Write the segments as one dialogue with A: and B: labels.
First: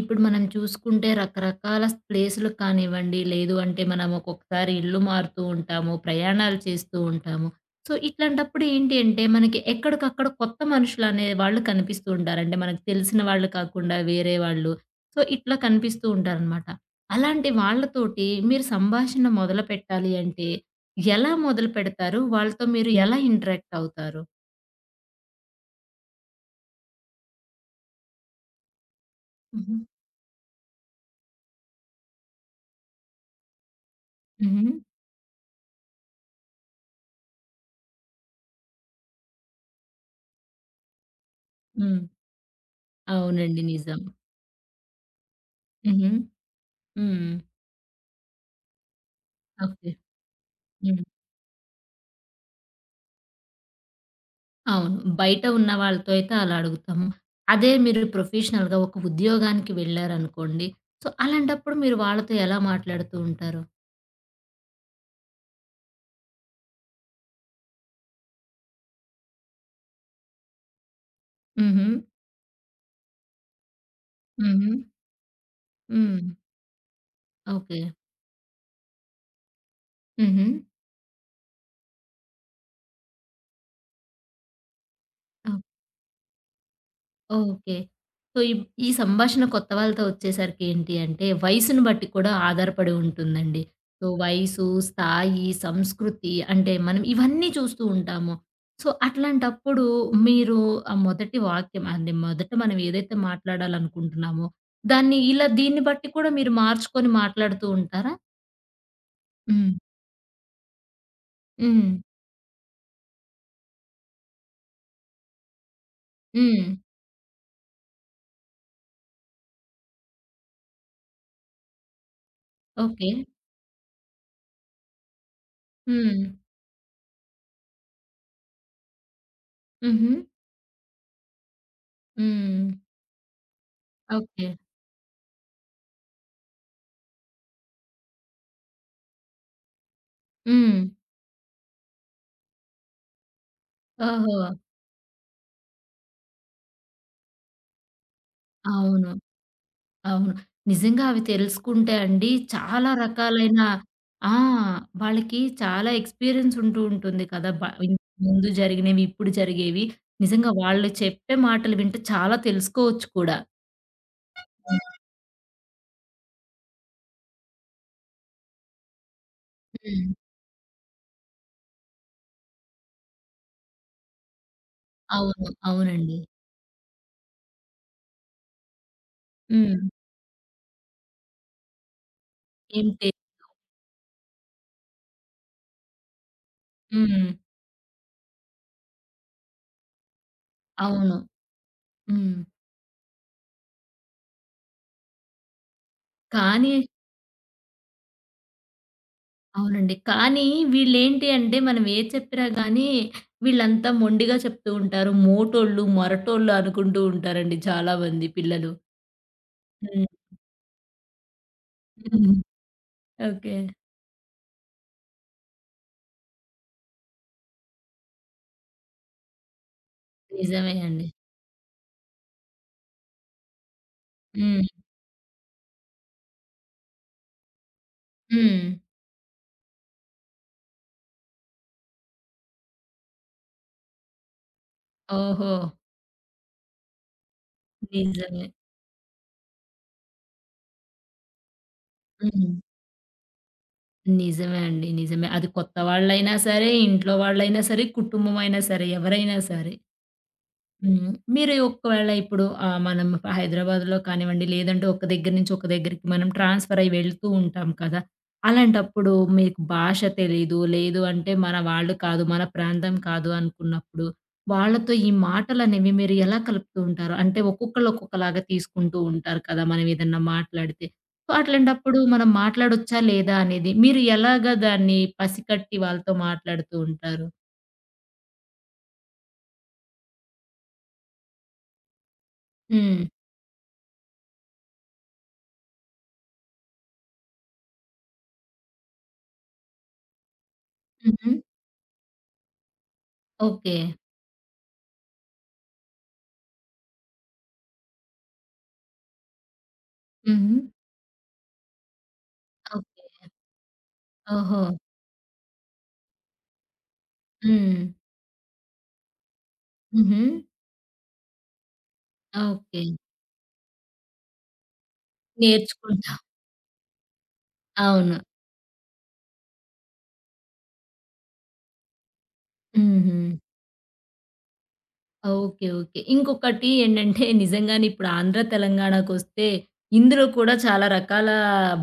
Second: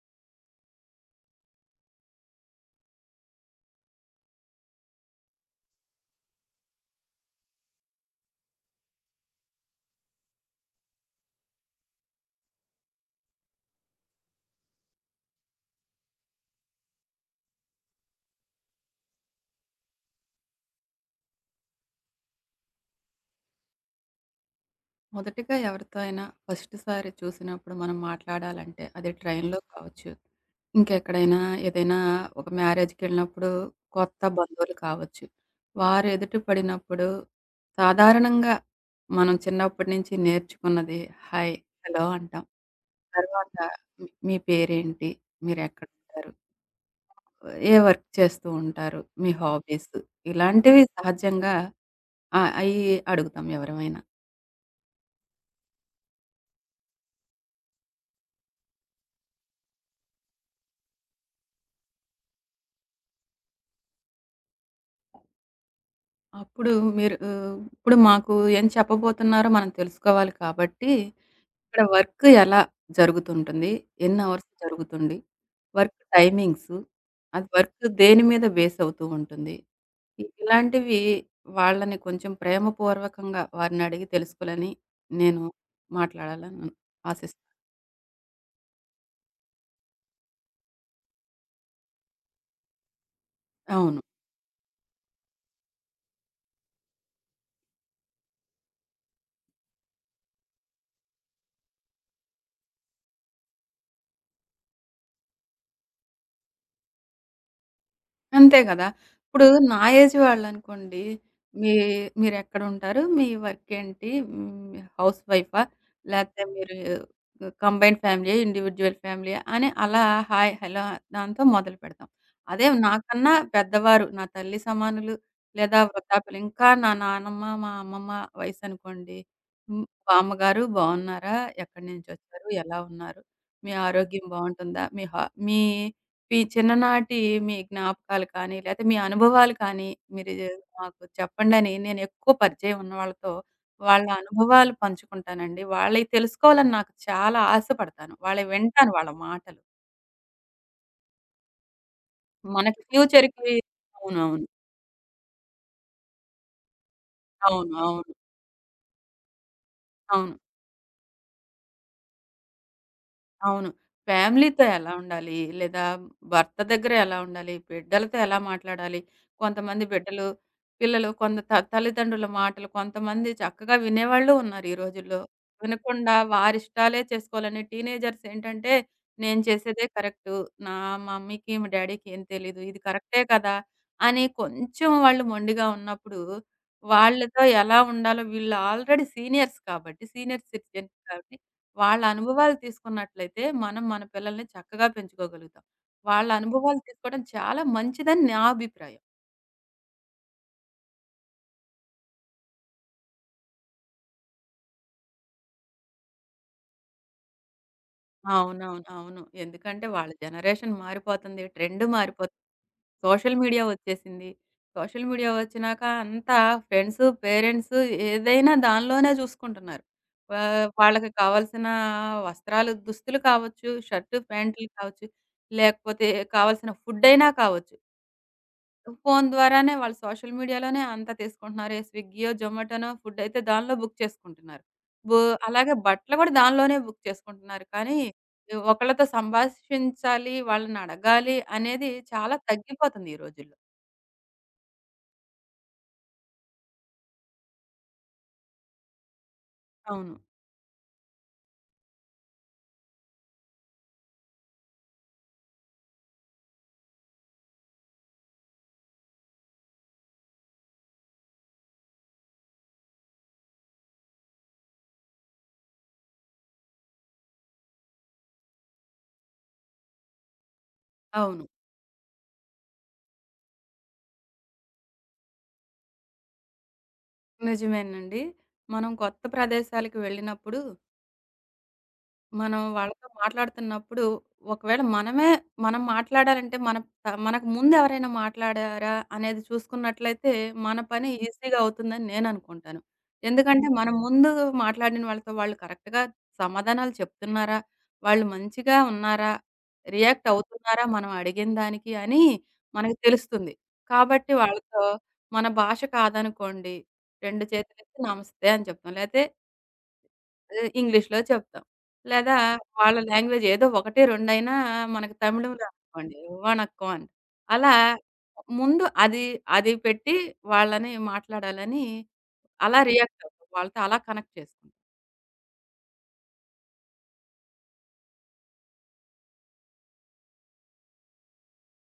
A: ఇప్పుడు మనం చూసుకుంటే రకరకాల ప్లేసులకు కానివ్వండి, లేదు అంటే మనం ఒక్కొక్కసారి ఇల్లు మారుతూ ఉంటాము, ప్రయాణాలు చేస్తూ ఉంటాము. సో, ఇట్లాంటప్పుడు ఏంటి అంటే మనకి ఎక్కడికక్కడ కొత్త మనుషులనే వాళ్ళు కనిపిస్తూ ఉంటారు. అంటే మనకు తెలిసిన వాళ్ళు కాకుండా వేరే వాళ్ళు. సో, ఇట్లా కనిపిస్తూ ఉంటారనమాట. అలాంటి వాళ్ళతోటి మీరు సంభాషణ మొదలుపెట్టాలి అంటే ఎలా మొదలుపెడతారు? వాళ్ళతో మీరు ఎలా ఇంటరాక్ట్ అవుతారు?
B: మొదటిగా ఎవరితో అయినా ఫస్ట్ సారి చూసినప్పుడు మనం మాట్లాడాలంటే, అది ట్రైన్‌లో
A: హుహు.
B: కావచ్చు, ఇంకెక్కడైనా ఏదైనా ఒక మ్యారేజ్‌కెళ్ళినప్పుడు కొత్త
A: హుహు.
B: బంధువులు కావచ్చు. వారు ఎదుట పడినప్పుడు సాధారణంగా మనం చిన్నప్పటి నుంచి నేర్చుకున్నది హాయ్,
A: హ్మ్.
B: హలో అంటాం. తర్వాత
A: అవునండి. నిజం.
B: మీ మీ పేరేంటి?
A: హుహు.
B: మీరెక్కడుంటారు?
A: హ్మ్.
B: ఏ వర్క్ చేస్తూ ఉంటారు? మీ
A: ఓకే.
B: హాబీస్? ఇలాంటివి
A: హ్మ్.
B: సహజంగా ఆ! అయి అడుగుతాం ఎవరమైనా.
A: అవును. బయట ఉన్న వాళ్ళతో అయితే అలా అడుగుతాము. అదే మీరు ప్రొఫెషనల్‌గా ఒక ఉద్యోగానికి వెళ్లారనుకోండి. సో, అలాంటప్పుడు మీరు వాళ్ళతో ఎలా మాట్లాడుతూ ఉంటారు?
B: అప్పుడు మీరు ఇప్పుడు మాకు ఏం చెప్పబోతున్నారో మనం తెలుసుకోవాలి కాబట్టి, ఇక్కడ
A: హుహు.
B: వర్క్ ఎలా జరుగుతుంటుంది? ఎన్ని అవర్స్
A: హుహు.
B: జరుగుతుంది? వర్క్
A: హ్మ్.
B: టైమింగ్సు, అది
A: ఓకే.
B: వర్క్ దేని మీద బేస్ అవుతూ ఉంటుంది?
A: హుహు.
B: ఇలాంటివి వాళ్ళని కొంచెం ప్రేమపూర్వకంగా వారినడిగి తెలుసుకోవాలని నేను మాట్లాడాలని ఆశిస్
A: ఓకే. సో, ఈ ఈ సంభాషణ కొత్త వాళ్ళతో వచ్చేసరికి ఏంటి అంటే, వయసును బట్టి కూడా ఆధారపడి ఉంటుందండి.
B: అవును.
A: సో, వయసు, స్థాయి, సంస్కృతి అంటే మనం ఇవన్నీ చూస్తూ ఉంటాము. సో, అట్లాంటప్పుడు మీరు ఆ మొదటి వాక్యం అంటే మొదట మనం ఏదైతే మాట్లాడాలనుకుంటున్నామో, దాన్ని ఇలా దీన్ని బట్టి కూడా మీరు మార్చుకొని మాట్లాడుతూ ఉంటారా?
B: అంతే గదా! ఇప్పుడు
A: హ్మ్.
B: నా ఏజ్ వాళ్ళనుకోండి, మీ
A: హ్మ్.
B: మీరెక్కడుంటారు? మీ వర్క్ ఏంటి? హౌస్ వైఫా? లేతే
A: హ్మ్.
B: మీరు కంబైన్డ్ ఫ్యామిలీయా? ఇండివిడ్యువల్ ఫ్యామిలీయా? అని అలా హాయ్, హలో దాంతో మొదలుపెడతాం. అదే
A: ఓకే.
B: నాకన్నా పెద్దవారు, నా తల్లి సమానులు లేదా
A: హ్మ్.
B: వృద్ధాప్యులు, ఇంకా నా నానమ్మ, మా అమ్మమ్మ వయసనుకోండి,
A: హుహు.
B: బామ్మగారు బావున్నారా? ఎక్కడి నుంచొచ్చారు?
A: హ్మ్.
B: ఎలా ఉన్నారు? మీ ఆరోగ్యం
A: ఓకే.
B: బావుంటుందా? మీ మీ చిన్ననాటి మీ జ్ఞాపకాలు కానీ, లేతే మీ అనుభవాలు కానీ, మీరు జ-
A: హ్మ్.
B: మాకు చెప్పండని నేను ఎక్కువ పరిచయం ఉన్న వాళ్ళతో వాళ్ళ
A: ఓహో!
B: అనుభవాలు పంచుకుంటానండి. వాళ్ళయి తెలుసుకోవాలని నాకు చాలా ఆశపడతాను. వాళ్ళయి వింటాను
A: అవును.
B: వాళ్ళ మాటలు.
A: అవును. నిజంగా అవి తెలుసుకుంటే అండి
B: మనకి
A: చాలా
B: ఫ్యూచర్‌కి
A: రకాలైన ఆ!
B: అవునవును.
A: వాళ్ళకి చాలా ఎక్స్‌పీరియన్స్ ఉంటూ ఉంటుంది కదా!
B: అవును. అవును. అవును.
A: ఇంతకుముందు జరిగినవి, ఇప్పుడు జరిగేవి.
B: అవును
A: నిజంగా వాళ్ళు చెప్పే మాటలు వింటే చాలా తెలుసుకోవచ్చు కూడా.
B: అవును. ఫ్యామిలీతో ఎలా ఉండాలి? లేదా భర్త దగ్గర ఎలా ఉండాలి? బిడ్డలతో ఎలా మాట్లాడాలి? కొంతమంది
A: హ్మ్.
B: బిడ్డలు, పిల్లలు కొంత తల్లిదండ్రుల మాటలు కొంతమంది చక్కగా వినేవాళ్ళు ఉన్నారు ఈ రోజుల్లో.
A: అవును.
B: వినకుండా
A: అవునండి.
B: వారిష్టాలే చేసుకోవాలని టీనేజర్స్ ఏంటంటే, నేను
A: హ్మ్.
B: చేసేదే కరెక్టు. నా మమ్మీకి, మా డ్యాడీకి ఏం తెలీదు. ఇది
A: ఏంటి
B: కరెక్టే కదా! అని కొంచెం వాళ్ళు మొండిగా ఉన్నప్పుడు,
A: హ్మ్.
B: వాళ్ళతో ఎలా ఉండాలో వీళ్ళు ఆల్రెడీ సీనియర్స్ కాబట్టి, సీనియర్ సిటిజన్స్
A: అవును.
B: కాబట్టి వాళ్ళ
A: హ్మ్.
B: అనుభవాలు తీసుకున్నట్లయితే, మనం మన పిల్లల్ని చక్కగా పెంచుకోగలుగుతాం. వాళ్ళ
A: కానీ
B: అనుభవాలు తీసుకోవడం చాలా మంచిదని నా అభిప్రాయం.
A: అవునండి. కానీ వీళ్ళేంటి అంటే మనం ఏది చెప్పినా గానీ వీళ్ళంతా మొండిగా చెప్తూ ఉంటారు. మోటోళ్ళు, మొరటోళ్ళు అనుకుంటూ ఉంటారండి చాలా మంది పిల్లలు.
B: అవునవును. అవును. ఎందుకంటే
A: హ్మ్.
B: వాళ్ళ జనరేషన్ మారిపోతుంది. Trend
A: hmm.
B: మారిపోతుంది. Social
A: okay.
B: మీడియా వచ్చేసింది. సోషల్ మీడియా వచ్చినాక అంతా ఫ్రెండ్స్, పేరెంట్స్ ఏదైనా దానిలోనే చూసుకుంటున్నారు. వా
A: నిజమే అండి.
B: వాళ్ళకి కావాల్సిన వస్త్రాలు దుస్తులు కావచ్చు, షర్టు,
A: హ్మ్.
B: ప్యాంటులు కావచ్చు, లేకపోతే కావాల్సిన ఫుడ్ అయినా కావచ్చు.
A: హ్మ్.
B: ఫోను ద్వారానే వాళ్ళు సోషల్ మీడియాలోనే అంతా తీసుకుంటున్నారు. ఏ స్విగ్గీయో, జొమాటోనో ఫుడ్డయితే దానిలో బుక్ చేసుకుంటున్నారు. బు
A: ఓహో!
B: అలాగే బట్టలు గూడా దానిలోనే బుక్ చేసుకుంటున్నారు. కానీ
A: నిజమే.
B: ఈ ఒకళ్ళతో సంభాషించాలి, వాళ్ళనడగాలి అనేది చాలా
A: హ్మ్.
B: తగ్గిపోతుంది ఈ రోజుల్లో.
A: నిజమే అండి. నిజమే. అది కొత్త వాళ్ళైనా సరే, ఇంట్లో వాళ్ళైనా సరే, కుటుంబమైనా సరే, ఎవరైనా సరే.
B: అవును.
A: హ్మ్. మీరు ఒకవేళ ఇప్పుడు మనం హైదరాబాద్‌లో కానివ్వండి, లేదంటే ఒక దగ్గర నుంచి ఒక దగ్గరికి మనం ట్రాన్స్‌ఫర్ అయ్యి వెళ్తూ ఉంటాం కదా! అలాంటప్పుడు మీకు భాష తెలీదు, లేదు అంటే మన వాళ్ళు కాదు, మన ప్రాంతం కాదు అనుకున్నప్పుడు, వాళ్ళతో ఈ మాటలనేవి మీరు ఎలా కలుపుతూ ఉంటారు? అంటే ఒక్కొక్కళ్ళు ఒక్కొక్కలాగా తీసుకుంటూ ఉంటారు కదా! మనం ఏదన్నా మాట్లాడితే. సో,
B: అవును.
A: అట్లాంటప్పుడు మనం మాట్లాడొచ్చా లేదా అనేది మీరు ఎలాగా దాన్ని పసికట్టి వాళ్ళతో మాట్లాడుతూ ఉంటారు?
B: నిజమేనండి. మనం కొత్త ప్రదేశాలకు వెళ్ళినప్పుడు మనం
A: హ్మ్.
B: వాళ్ళతో మాట్లాడుతున్నప్పుడు ఒకవేళ మనమే మనం మాట్లాడాలంటే మన త మనకు ముందు ఎవరైనా మాట్లాడారా అనేది చూసుకున్నట్లయితే మన పని
A: హుహు.
B: ఈజీగా అవుతుందని నేననుకుంటాను. ఎందుకంటే
A: ఓకే.
B: మనం ముందు మాట్లాడిన వాళ్ళతో వాళ్ళు కరెక్ట్‌గా సమాధానాలు చెప్తున్నారా? వాళ్ళు మంచిగా ఉన్నారా? రియాక్ట్
A: హుహు.
B: అవుతున్నారా మనం అడిగిన దానికి అని మనకు
A: ఓకే.
B: తెలుస్తుంది. కాబట్టి
A: ఓహో!
B: వాళ్ళతో మన భాష కాదనుకోండి 2
A: హ్మ్.
B: చేతులెత్తి నమస్తే అని చెప్తాం. లేతే
A: హుహు.
B: ఇంగ్లీష్‌లో చెప్తాం. లేదా
A: ఓకే.
B: వాళ్ళ లాంగ్వేజ్ ఏదో ఒకటి రెండైనా మనకు తమిళం
A: నేర్చుకుంటాం.
B: రాదనుకోండి వణక్కం అంటాం. అలా
A: అవును.
B: ముందు అది, అది పెట్టి వాళ్ళని మాట్లాడాలని అలా
A: హుహు.
B: రియాక్ట్ అవుతాం. వాళ్ళతో అలా కనెక్ట్ చేసుకుంటాం.
A: ఓకే. ఓకే. ఇంకొకటి ఏంటంటే నిజంగానే ఇప్పుడు ఆంధ్ర, తెలంగాణకొస్తే ఇందులో కూడా చాలా రకాల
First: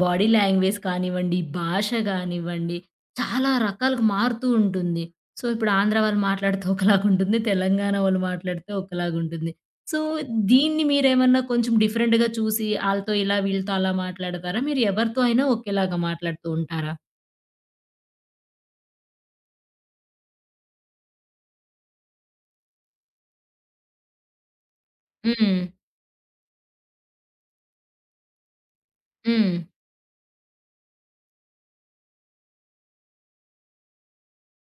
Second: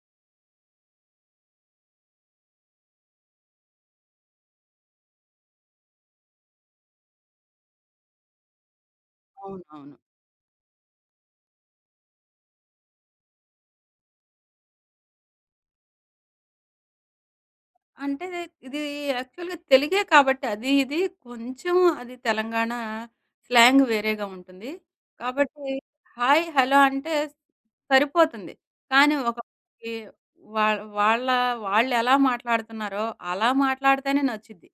A: బాడీ లాంగ్వేజ్ కానివ్వండి, భాష కానివ్వండి, చాలా రకాలుగా మారుతూ ఉంటుంది. సో, ఇప్పుడు ఆంధ్ర వాళ్ళు మాట్లాడితే ఒకలాగుంటుంది. తెలంగాణ వాళ్ళు మాట్లాడితే ఒకలాగుంటుంది.
B: అవునవును.
A: సో, దీన్ని మీరేమన్నా కొంచెం డిఫరెంట్‌గా చూసి ఆళ్ళతో ఇలా, వీళ్ళతో అలా మాట్లాడతారా? మీరు ఎవరితో అయినా ఒకేలాగా మాట్లాడుతూ ఉంటారా?
B: అంటే ఇది యాక్చువల్‌గా తెలుగే కాబట్టి ఇది కొంచెం అది తెలంగాణ స్లాంగ్ వేరేగా ఉంటుంది.
A: హ్మ్.
B: కాబట్టి హాయ్, హలో అంటే సరిపోతుంది. కానీ
A: హ్మ్.
B: ఒకళ్ళకి వాళ్ళ వాళ్ళ వాళ్ళెలా మాట్లాడుతున్నారో అలా మాట్లాడితేనే నచ్చుద్ది.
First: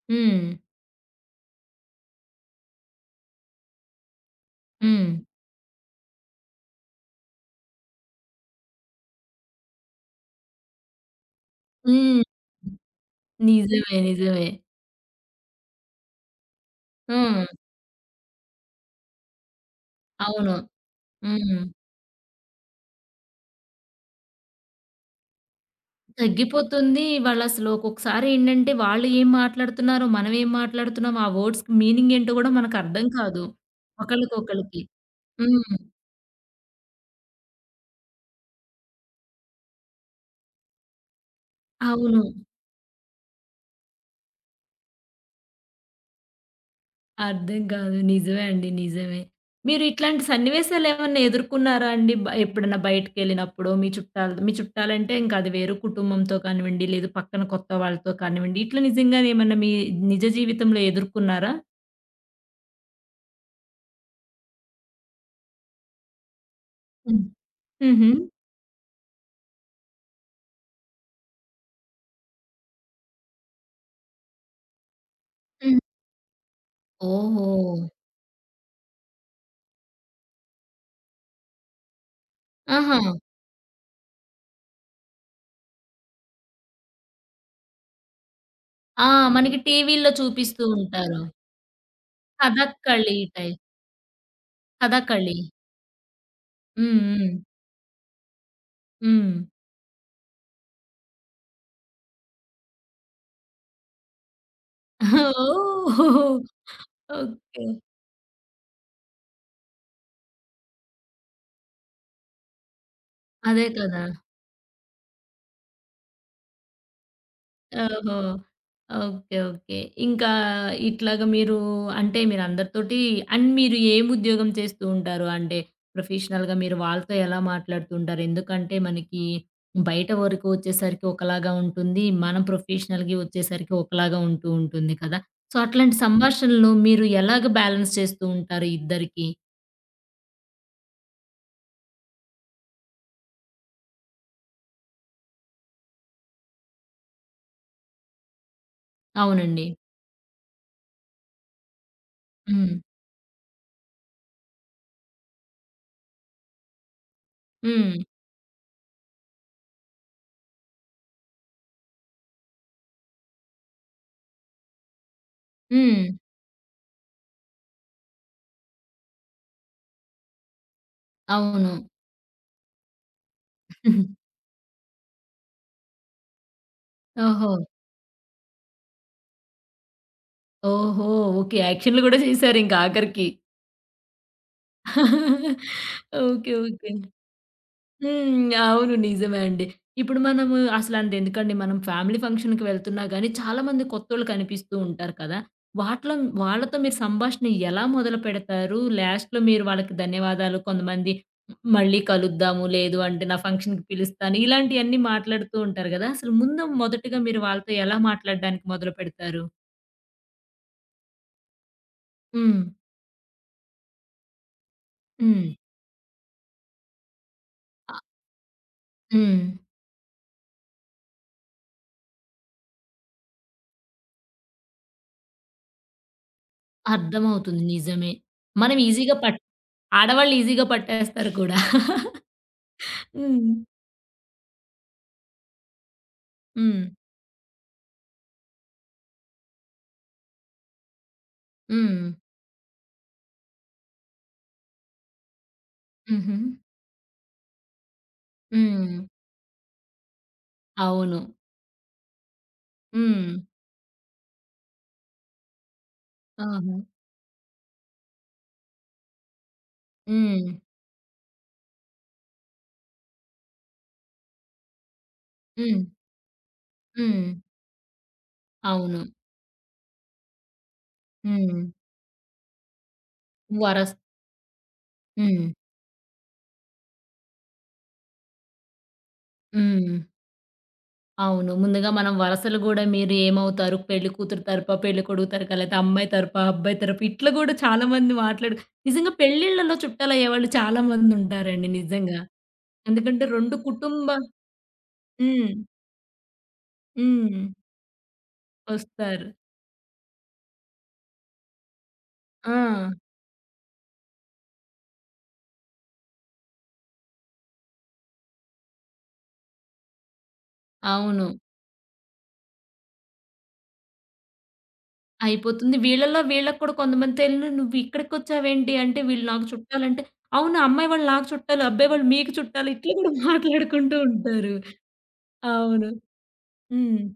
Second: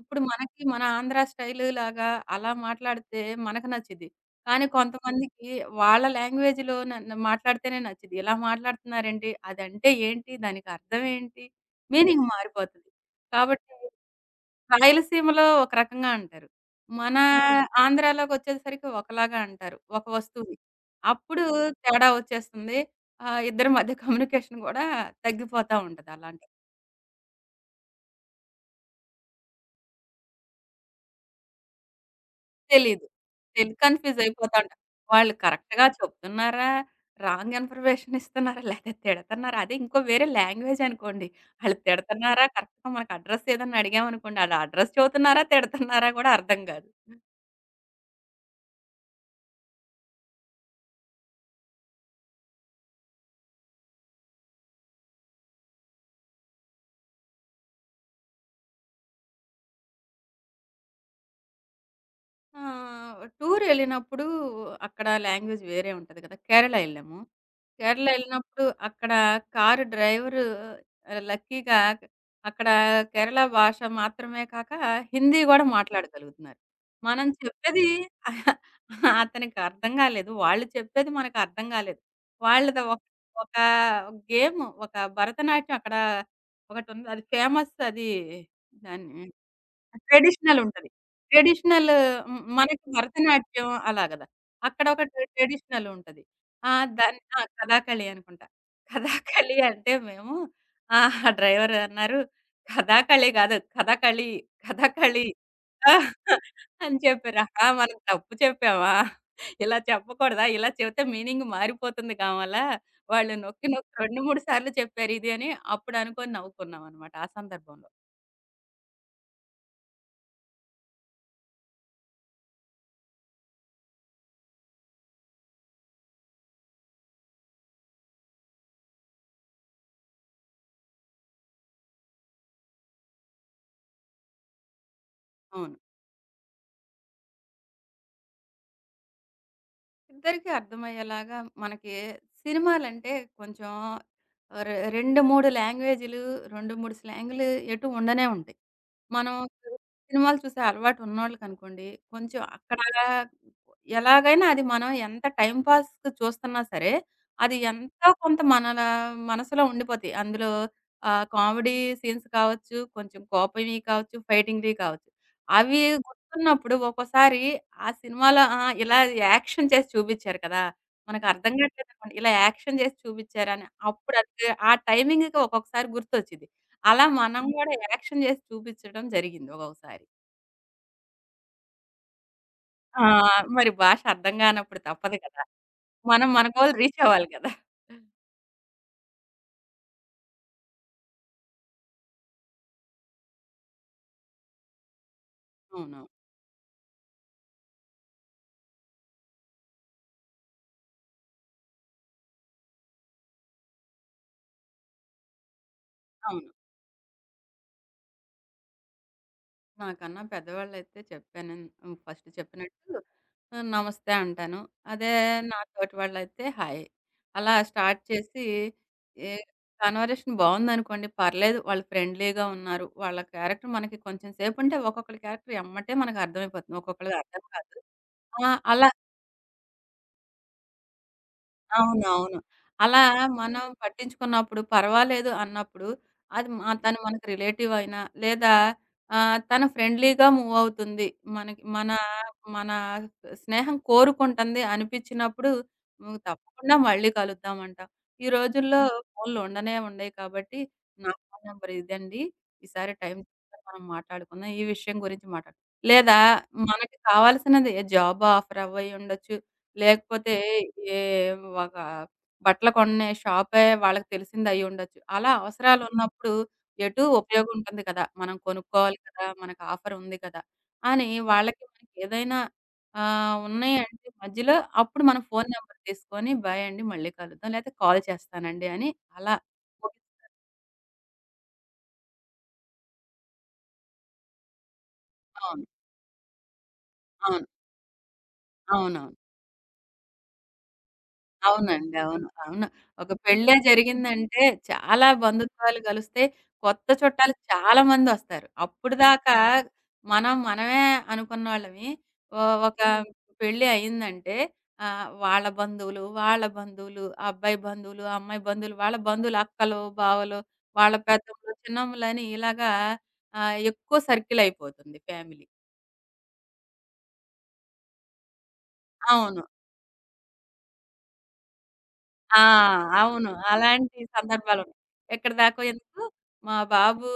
B: ఇప్పుడు
A: హ్మ్.
B: మనకి మన ఆంధ్ర స్టైలు లాగా అలా మాట్లాడితే మనకు నచ్చిద్ది. కానీ
A: హ్మ్.
B: కొంతమందికి వాళ్ళ లాంగ్వేజ్‌లో నన్ను మాట్లాడితేనే నచ్చిద్ది. ఇలా మాట్లాడుతున్నారేంటి? అదంటే ఏంటి? దానికి అర్థం ఏంటి?
A: హ్మ్.
B: మీనింగ్ మారిపోతది. కాబట్టి
A: నిజమే. నిజమే.
B: రాయలసీమలో ఒక రకంగా అంటారు. మన
A: హ్మ్.
B: హ్మ్. ఆంధ్రాలోకొచ్చేసరికి ఒకలాగా అంటారు. ఒక
A: అవును.
B: వస్తువుని. అప్పుడు
A: హ్మ్.
B: తేడా వచ్చేస్తుంది. ఇద్దరి మధ్య కమ్యూనికేషన్ గూడా తగ్గిపోతా ఉంటది అలాంటప్పుడు.
A: తగ్గిపోతుంది. వాళ్ళసలు ఒక్కొక్కసారేంటంటే వాళ్ళు ఏం మాట్లాడుతున్నారో, మనం ఏం మాట్లాడుతున్నాం, ఆ వర్డ్స్‌కి మీనింగ్ ఏంటో గూడా మనకర్థం
B: తెలీదు.
A: కాదు.
B: కన్‌ఫ్యూజ్ అయిపోతాంట.
A: ఒకళ్ళకొకళ్ళకి.
B: వాళ్ళు
A: హ్మ్.
B: కరెక్ట్‌గా చెప్తున్నారా? రాంగ్ ఇన్ఫర్మేషన్ ఇస్తున్నారా? లేతే తిడతన్నారా? అదే ఇంకో వేరే లాంగ్వేజ్ అనుకోండి. ఆళ్ళు
A: అవును.
B: తిడతన్నారా? కరెక్ట్‌గా మనకు అడ్రెస్ ఏదన్నా అడిగామనుకోండి. ఆళ్ళు అడ్రెస్ చెబుతున్నారా? తిడతన్నారా? గూడా అర్థం గాదు.
A: అర్థం కాదు. నిజమే అండి. నిజమే. మీరు ఇట్లాంటి సన్నివేశాలేమన్నా ఎదుర్కున్నారా అండి? ఎప్పుడన్నా బయటికెళ్ళినప్పుడో, మీ చుట్టాలు మీ చుట్టాలంటే ఇంకా అది వేరు కుటుంబంతో కానివ్వండి, లేదు పక్కన కొత్త వాళ్ళతో కానివ్వండి, ఇట్లా నిజంగానే ఏమన్నా మీ నిజ జీవితంలో ఎదుర్కున్నారా?
B: టూరెళ్ళినప్పుడు అక్కడ లాంగ్వేజ్ వేరే ఉంటది గదా! కేరళ ఎళ్ళాము.
A: హ్మ్.
B: కేరళ
A: హుహు.
B: ఎళ్ళినప్పుడు అక్కడ కారు డ్రైవరు లక్కీగా అక్కడ కేరళ భాష మాత్రమే కాక హిందీ గూడా
A: హ్మ్.
B: మాట్లాడగలుగుతున్నారు. మనం
A: ఓహో!
B: చెప్పేది అతనికి అర్థం గాలేదు. వాళ్ళు చెప్పేది మనకర్థం గాలేదు. వాళ్ళది
A: ఆహా!
B: ఒక ఒక గేమ్ ఒక భరతనాట్యం అక్కడ ఒకటుంది. అది ఫేమస్ అది
A: ఆ!
B: దాన్ని
A: మనకి టీవీల్లో
B: ట్రెడిషనల్
A: చూపిస్తూ
B: ఉంటది.
A: ఉంటారు.
B: ట్రెడిషనల్ హ్మ్. మనకి
A: కథాకళి టైప్.
B: భరతనాట్యం అలా గదా! అక్కడ ఒక
A: కథాకళి.
B: ట్రెడిషనల్ ఉంటది. ఆ!
A: హ్మ్.
B: దాన్ని
A: హ్మ్.
B: కథాకళి అనుకుంటా.
A: హ్మ్.
B: కథాకళి అంటే మేము ఆ! డ్రైవర్ అన్నారు, "కథాకళి గాదు, కథకళి, కథకళి" ఆహ్,
A: ఓహ్!
B: అని చెప్పారు.
A: ఓకే.
B: ఆహా! మనం తప్పు చెప్పామా? ఇలా చెప్పకూడదా? ఇలా చెబితే మీనింగ్ మారిపోతుంది కావాల. వాళ్ళు
A: అదే
B: నొక్కి, నొక్కి
A: కదా!
B: 2, 3 సార్లు చెప్పారు ఇది అని అప్పుడు అనుకోని నవ్వుకున్నామనమాట ఆ సందర్భంలో.
A: ఓహో! ఓకే. ఓకే. ఇంకా ఇట్లాగా మీరు అంటే మీరందరితోటి అండ్ మీరు ఏం ఉద్యోగం చేస్తూ ఉంటారు? అంటే ప్రొఫెషనల్‌గా మీరు వాళ్ళతో ఎలా మాట్లాడుతూ ఉంటారు? ఎందుకంటే మనకి బయట వరకు వచ్చేసరికి ఒకలాగా ఉంటుంది. మనం ప్రొఫెషనల్‌గా వచ్చేసరికి ఒకలాగా ఉంటూ ఉంటుంది కదా! సో,
B: అవును.
A: అట్లాంటి సంభాషణలు మీరు ఎలాగ బ్యాలెన్స్ చేస్తూ ఉంటారు ఇద్దరికీ?
B: ఇద్దరికీ అర్థమయ్యేలాగా మనకి సినిమాలంటే కొంచెం ఆహ్, రె 2, 3 లాంగ్వేజ్‌లు 2, 3 స్లాంగులు ఎటు ఉండనే ఉంటాయి. మనం
A: అవునండి.
B: సినిమాలు చూసే అలవాటు ఉన్నోళ్ళకనుకోండి, కొంచెం
A: హ్మ్.
B: అక్కడ ఎలాగైనా అది మనం ఎంత టైమ్ పాస్‌కి చూస్తున్నా సరే, అది
A: హ్మ్.
B: ఎంతో కొంత మనల మనసులో ఉండిపోతాయి. అందులో కామెడీ సీన్స్ కావచ్చు, కొంచెం కోపంవి కావచ్చు, ఫైటింగ్‌వి కావచ్చు. అవి
A: హ్మ్.
B: చూస్తున్నప్పుడు ఒక్కోసారి ఆ సినిమాలో ఇలా యాక్షన్ చేసి చూపిచ్చారు కదా! మనకర్థం
A: అవును.
B: కావట్లేదనమాట. ఇలా యాక్షన్ చేసి చూపిచ్చారని. అప్పుడు అది ఆ టైమింగ్‌కి ఒక్కొక్కసారి గుర్తొచ్చిద్ది. అలా మనం
A: ఓహో!
B: గూడా యాక్షన్ చేసి చూపిచ్చడం జరిగింది ఒక్కొక్కసారి.
A: ఓహో! ఓకే. యాక్షన్‌లు గూడా చేశారింక
B: ఆ!
A: ఆఖరికి.
B: మరి భాష అర్థం కానప్పుడు తప్పదు కదా! మనం మన
A: ఓకే.
B: Goal
A: okay.
B: రీచ్ అవ్వాలి కదా!
A: హ్మ్. అవును. నిజమే అండి. ఇప్పుడు మనము అసలంతెందుకండి మనం ఫ్యామిలీ ఫంక్షన్‌కి వెళ్తున్నా గానీ చాలామంది కొత్తోళ్ళు కనిపిస్తూ ఉంటారు కదా!
B: అవును.
A: వాటిలో వాళ్ళతో మీరు సంభాషణ ఎలా మొదలు పెడతారు? లాస్ట్‌లో మీరు వాళ్ళకి ధన్యవాదాలు కొంతమంది మళ్ళీ కలుద్దాము, లేదు అంటే నా ఫంక్షన్‌కి పిలుస్తాను ఇలాంటియన్నీ మాట్లాడుతూ ఉంటారు గదా! అసలు
B: అవును.
A: ముందు మొదటగా మీరు వాళ్ళతో ఎలా మాట్లాడడానికి మొదలు పెడతారు?
B: నాకన్నా పెద్దవాళ్ళైతే చెప్పాను. ఫస్ట్
A: హ్మ్.
B: చెప్పినట్టు నమస్తే అంటాను. అదే
A: హ్మ్.
B: నా తోటి వాళ్ళైతే హాయ్. అలా స్టార్ట్
A: ఆహ్,
B: చేసి ఏ
A: హ్మ్.
B: కన్వర్జేషన్ బావుందనుకోండి పర్లేదు. వాళ్ళు ఫ్రెండ్లీగా ఉన్నారు. వాళ్ళ క్యారెక్టర్ మనకి కొంచెం సేపు ఉంటే ఒక్కొక్కళ్ళ క్యారెక్టర్ ఎమ్మటే మనకు అర్థమైపోతుంది. ఒక్కొక్కళ్ళది అర్థం
A: అర్థమవుతుంది.
B: కాదు.
A: నిజమే. మనం
B: అలా
A: ఈజీగా పట్ ఆడవాళ్ళు ఈజీగా పట్టేస్తారు కూడా.
B: అవునవును. అలా
A: హ్మ్.
B: మనం పట్టించుకున్నప్పుడు పర్వాలేదు అన్నప్పుడు అది
A: హ్మ్.
B: తను మనకు రిలేటివ్ అయినా లేదా తను ఫ్రెండ్లీగా మూవ్ అవుతుంది. మనకి మన
A: హ్మ్.
B: మన స్నేహం కోరుకుంటుంది అనిపించినప్పుడు
A: హుహు.
B: తప్పకుండా మళ్ళీ కలుద్దామంట. ఈ రోజుల్లో
A: హ్మ్.
B: ఫోన్‌లు ఉండనే ఉండయి కాబట్టి నా
A: అవును.
B: ఫోన్ నంబర్ ఇదండి. ఈసారి టైం
A: హ్మ్.
B: తీసుకొని మనం మాట్లాడుకుందాం. ఈ విషయం గురించి మాట్లాడు లేదా
A: ఆహా!
B: మనకి కావాల్సినది జాబ్ ఆఫర్ అవ్వయి ఉండొచ్చు. లేకపోతే
A: హ్మ్.
B: ఏ ఒక బట్టలు కొనే షాపే వాళ్ళకి తెలిసింది అయ్యుండొచ్చు. అలా
A: హ్మ్.
B: అవసరాలున్నప్పుడు ఎటూ
A: హ్మ్.
B: ఉపయోగం ఉంటుంది కదా! మనం కొనుక్కోవాలి
A: అవును.
B: కదా! మనకు ఆఫర్ ఉంది కదా! అని
A: హ్మ్.
B: వాళ్ళకి మనకి ఏదైనా
A: వరస్
B: ఉన్నాయంటే మధ్యలో అప్పుడు మనం
A: హ్మ్.
B: ఫోను నంబర్ తీసుకొని "బాయ్ అండి మళ్ళీ కలుద్దాం. లేతే కాల్ చేస్తానండి" అని అలా
A: హ్మ్.
B: ముగిస్తాం.
A: అవును. ముందుగా మనం వరసలు గూడా మీరు ఏమవుతారు? పెళ్లి కూతురు తరపా? పెళ్ళికొడుకు తరపా?
B: అవును.
A: లేతే అమ్మాయి తరపా? అబ్బాయి తరపా? ఇట్లా గూడా చాలా మంది మాట్లాడు నిజంగా
B: అవునవును.
A: పెళ్ళిళ్ళలో చుట్టాలయ్యేవాళ్ళు చాలా మందుంటారండి
B: అవునండి.
A: నిజంగా.
B: అవును. అవును. ఒక
A: ఎందుకంటే
B: పెళ్ళే
A: 2 కుటుంబ
B: జరిగిందంటే చాలా
A: హ్మ్.
B: బంధుత్వాలు గలిస్తే కొత్త చుట్టాలు
A: హ్మ్.
B: చాలా మందొస్తారు.
A: వస్తారు.
B: అప్పటిదాకా మనం మనమే అనుకున్నోళ్ళమి. ఓ ఒక
A: ఆ!
B: పెళ్లి అయిందంటే వాళ్ళ బంధువులు, వాళ్ళ బంధువులు, ఆ అబ్బాయి బంధువులు, ఆ అమ్మాయి బంధువులు, వాళ్ళ బంధువులు అక్కలు, బావలు, వాళ్ళ
A: అవును.
B: పెద్దమ్మలు, చిన్నమ్మలని ఇలాగా ఎక్కువ సర్కిల్ అయిపోతుంది ఫ్యామిలీ.
A: అయిపోతుంది. వీళ్ళలో వీళ్ళకి కూడా కొంతమంది తెలీదు. "నువ్విక్కడికొచ్చావేంటి?" అంటే వీళ్ళు
B: అవును.
A: నాకు చుట్టాలంటే, "అవును. అమ్మాయి వాళ్ళు నాకు చుట్టాలు. అబ్బాయి వాళ్ళు మీకు
B: ఆ!
A: చుట్టాలు." ఇట్లా కూడా
B: అవును.
A: మాట్లాడుకుంటూ
B: అలాంటి
A: ఉంటారు.
B: సందర్భాలున్నాయి. ఎక్కడి దాకో
A: అవును.
B: ఎందుకు, మా
A: హ్మ్.
B: బాబు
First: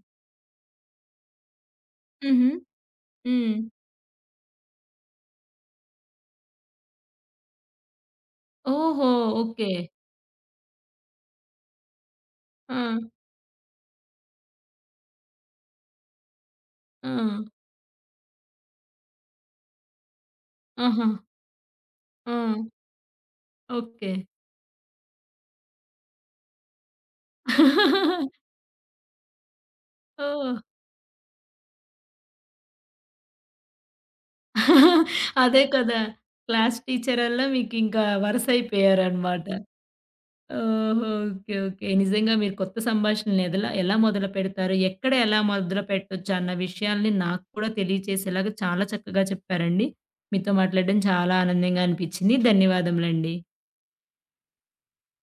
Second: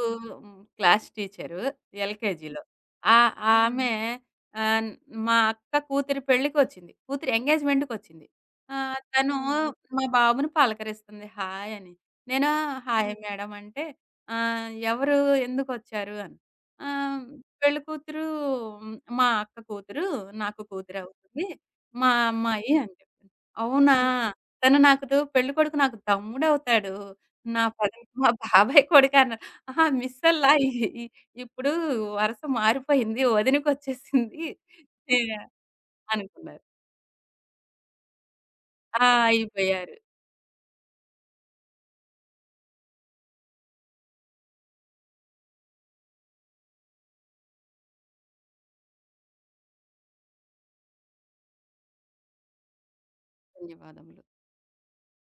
B: క్లాస్ టీచరు
A: హుహు.
B: ఎల్‌కేజీలో. ఆ
A: హ్మ్.
B: ఆమె హ్మ్. ఆహ్, మా అక్క కూతురి పెళ్ళికొచ్చింది. కూతురి ఎంగేజ్‌మెంట్‌కొచ్చింది.
A: ఓహో!
B: తను ఓహో!
A: ఓకే.
B: మా బాబుని పలకరిస్తుంది హాయ్ అని. నేను
A: ఆ!
B: హాయ్ మేడం అంటే, ఎవరు ఎందుకొచ్చారు అని.
A: ఆ!
B: ఆహ్, పెళ్లి కూతురు మా అక్క కూతురు, నాకు
A: ఆహా!
B: కూతురవుతుంది. మా
A: ఆ!
B: అమ్మాయి అని చెప్పాను. అవునా!
A: ఓకే.
B: తను నాకు పెళ్ళికొడుకు నాకు తమ్ముడవుతాడు. నా పదం మా బాబాయ్ కొడుకన్నా. అహా! మిస్సల్లా
A: ఓహ్!
B: ఇ ఇ ఇప్పుడు వరస మారిపోయింది. వదినకొచ్చేసింది. ఏ
A: అదే కదా!
B: అనుకున్నారు.
A: క్లాస్ టీచరల్లా మీకింకా
B: ఆ!
A: వరుసయిపోయారనమాట.
B: అయిపోయారు.
A: ఓహో! ఓకే. ఓకే. నిజంగా మీరు కొత్త సంభాషణలు ఎదల ఎలా మొదలుపెడతారు? ఎక్కడ ఎలా మొదలుపెట్టొచ్చు అన్న విషయాల్ని నాకు కూడా తెలియచేసేలాగా చాలా చక్కగా చెప్పారండి. మీతో మాట్లాడడం చాలా ఆనందంగా అనిపించింది. ధన్యవాదములండి.
B: ధన్యవాదములు.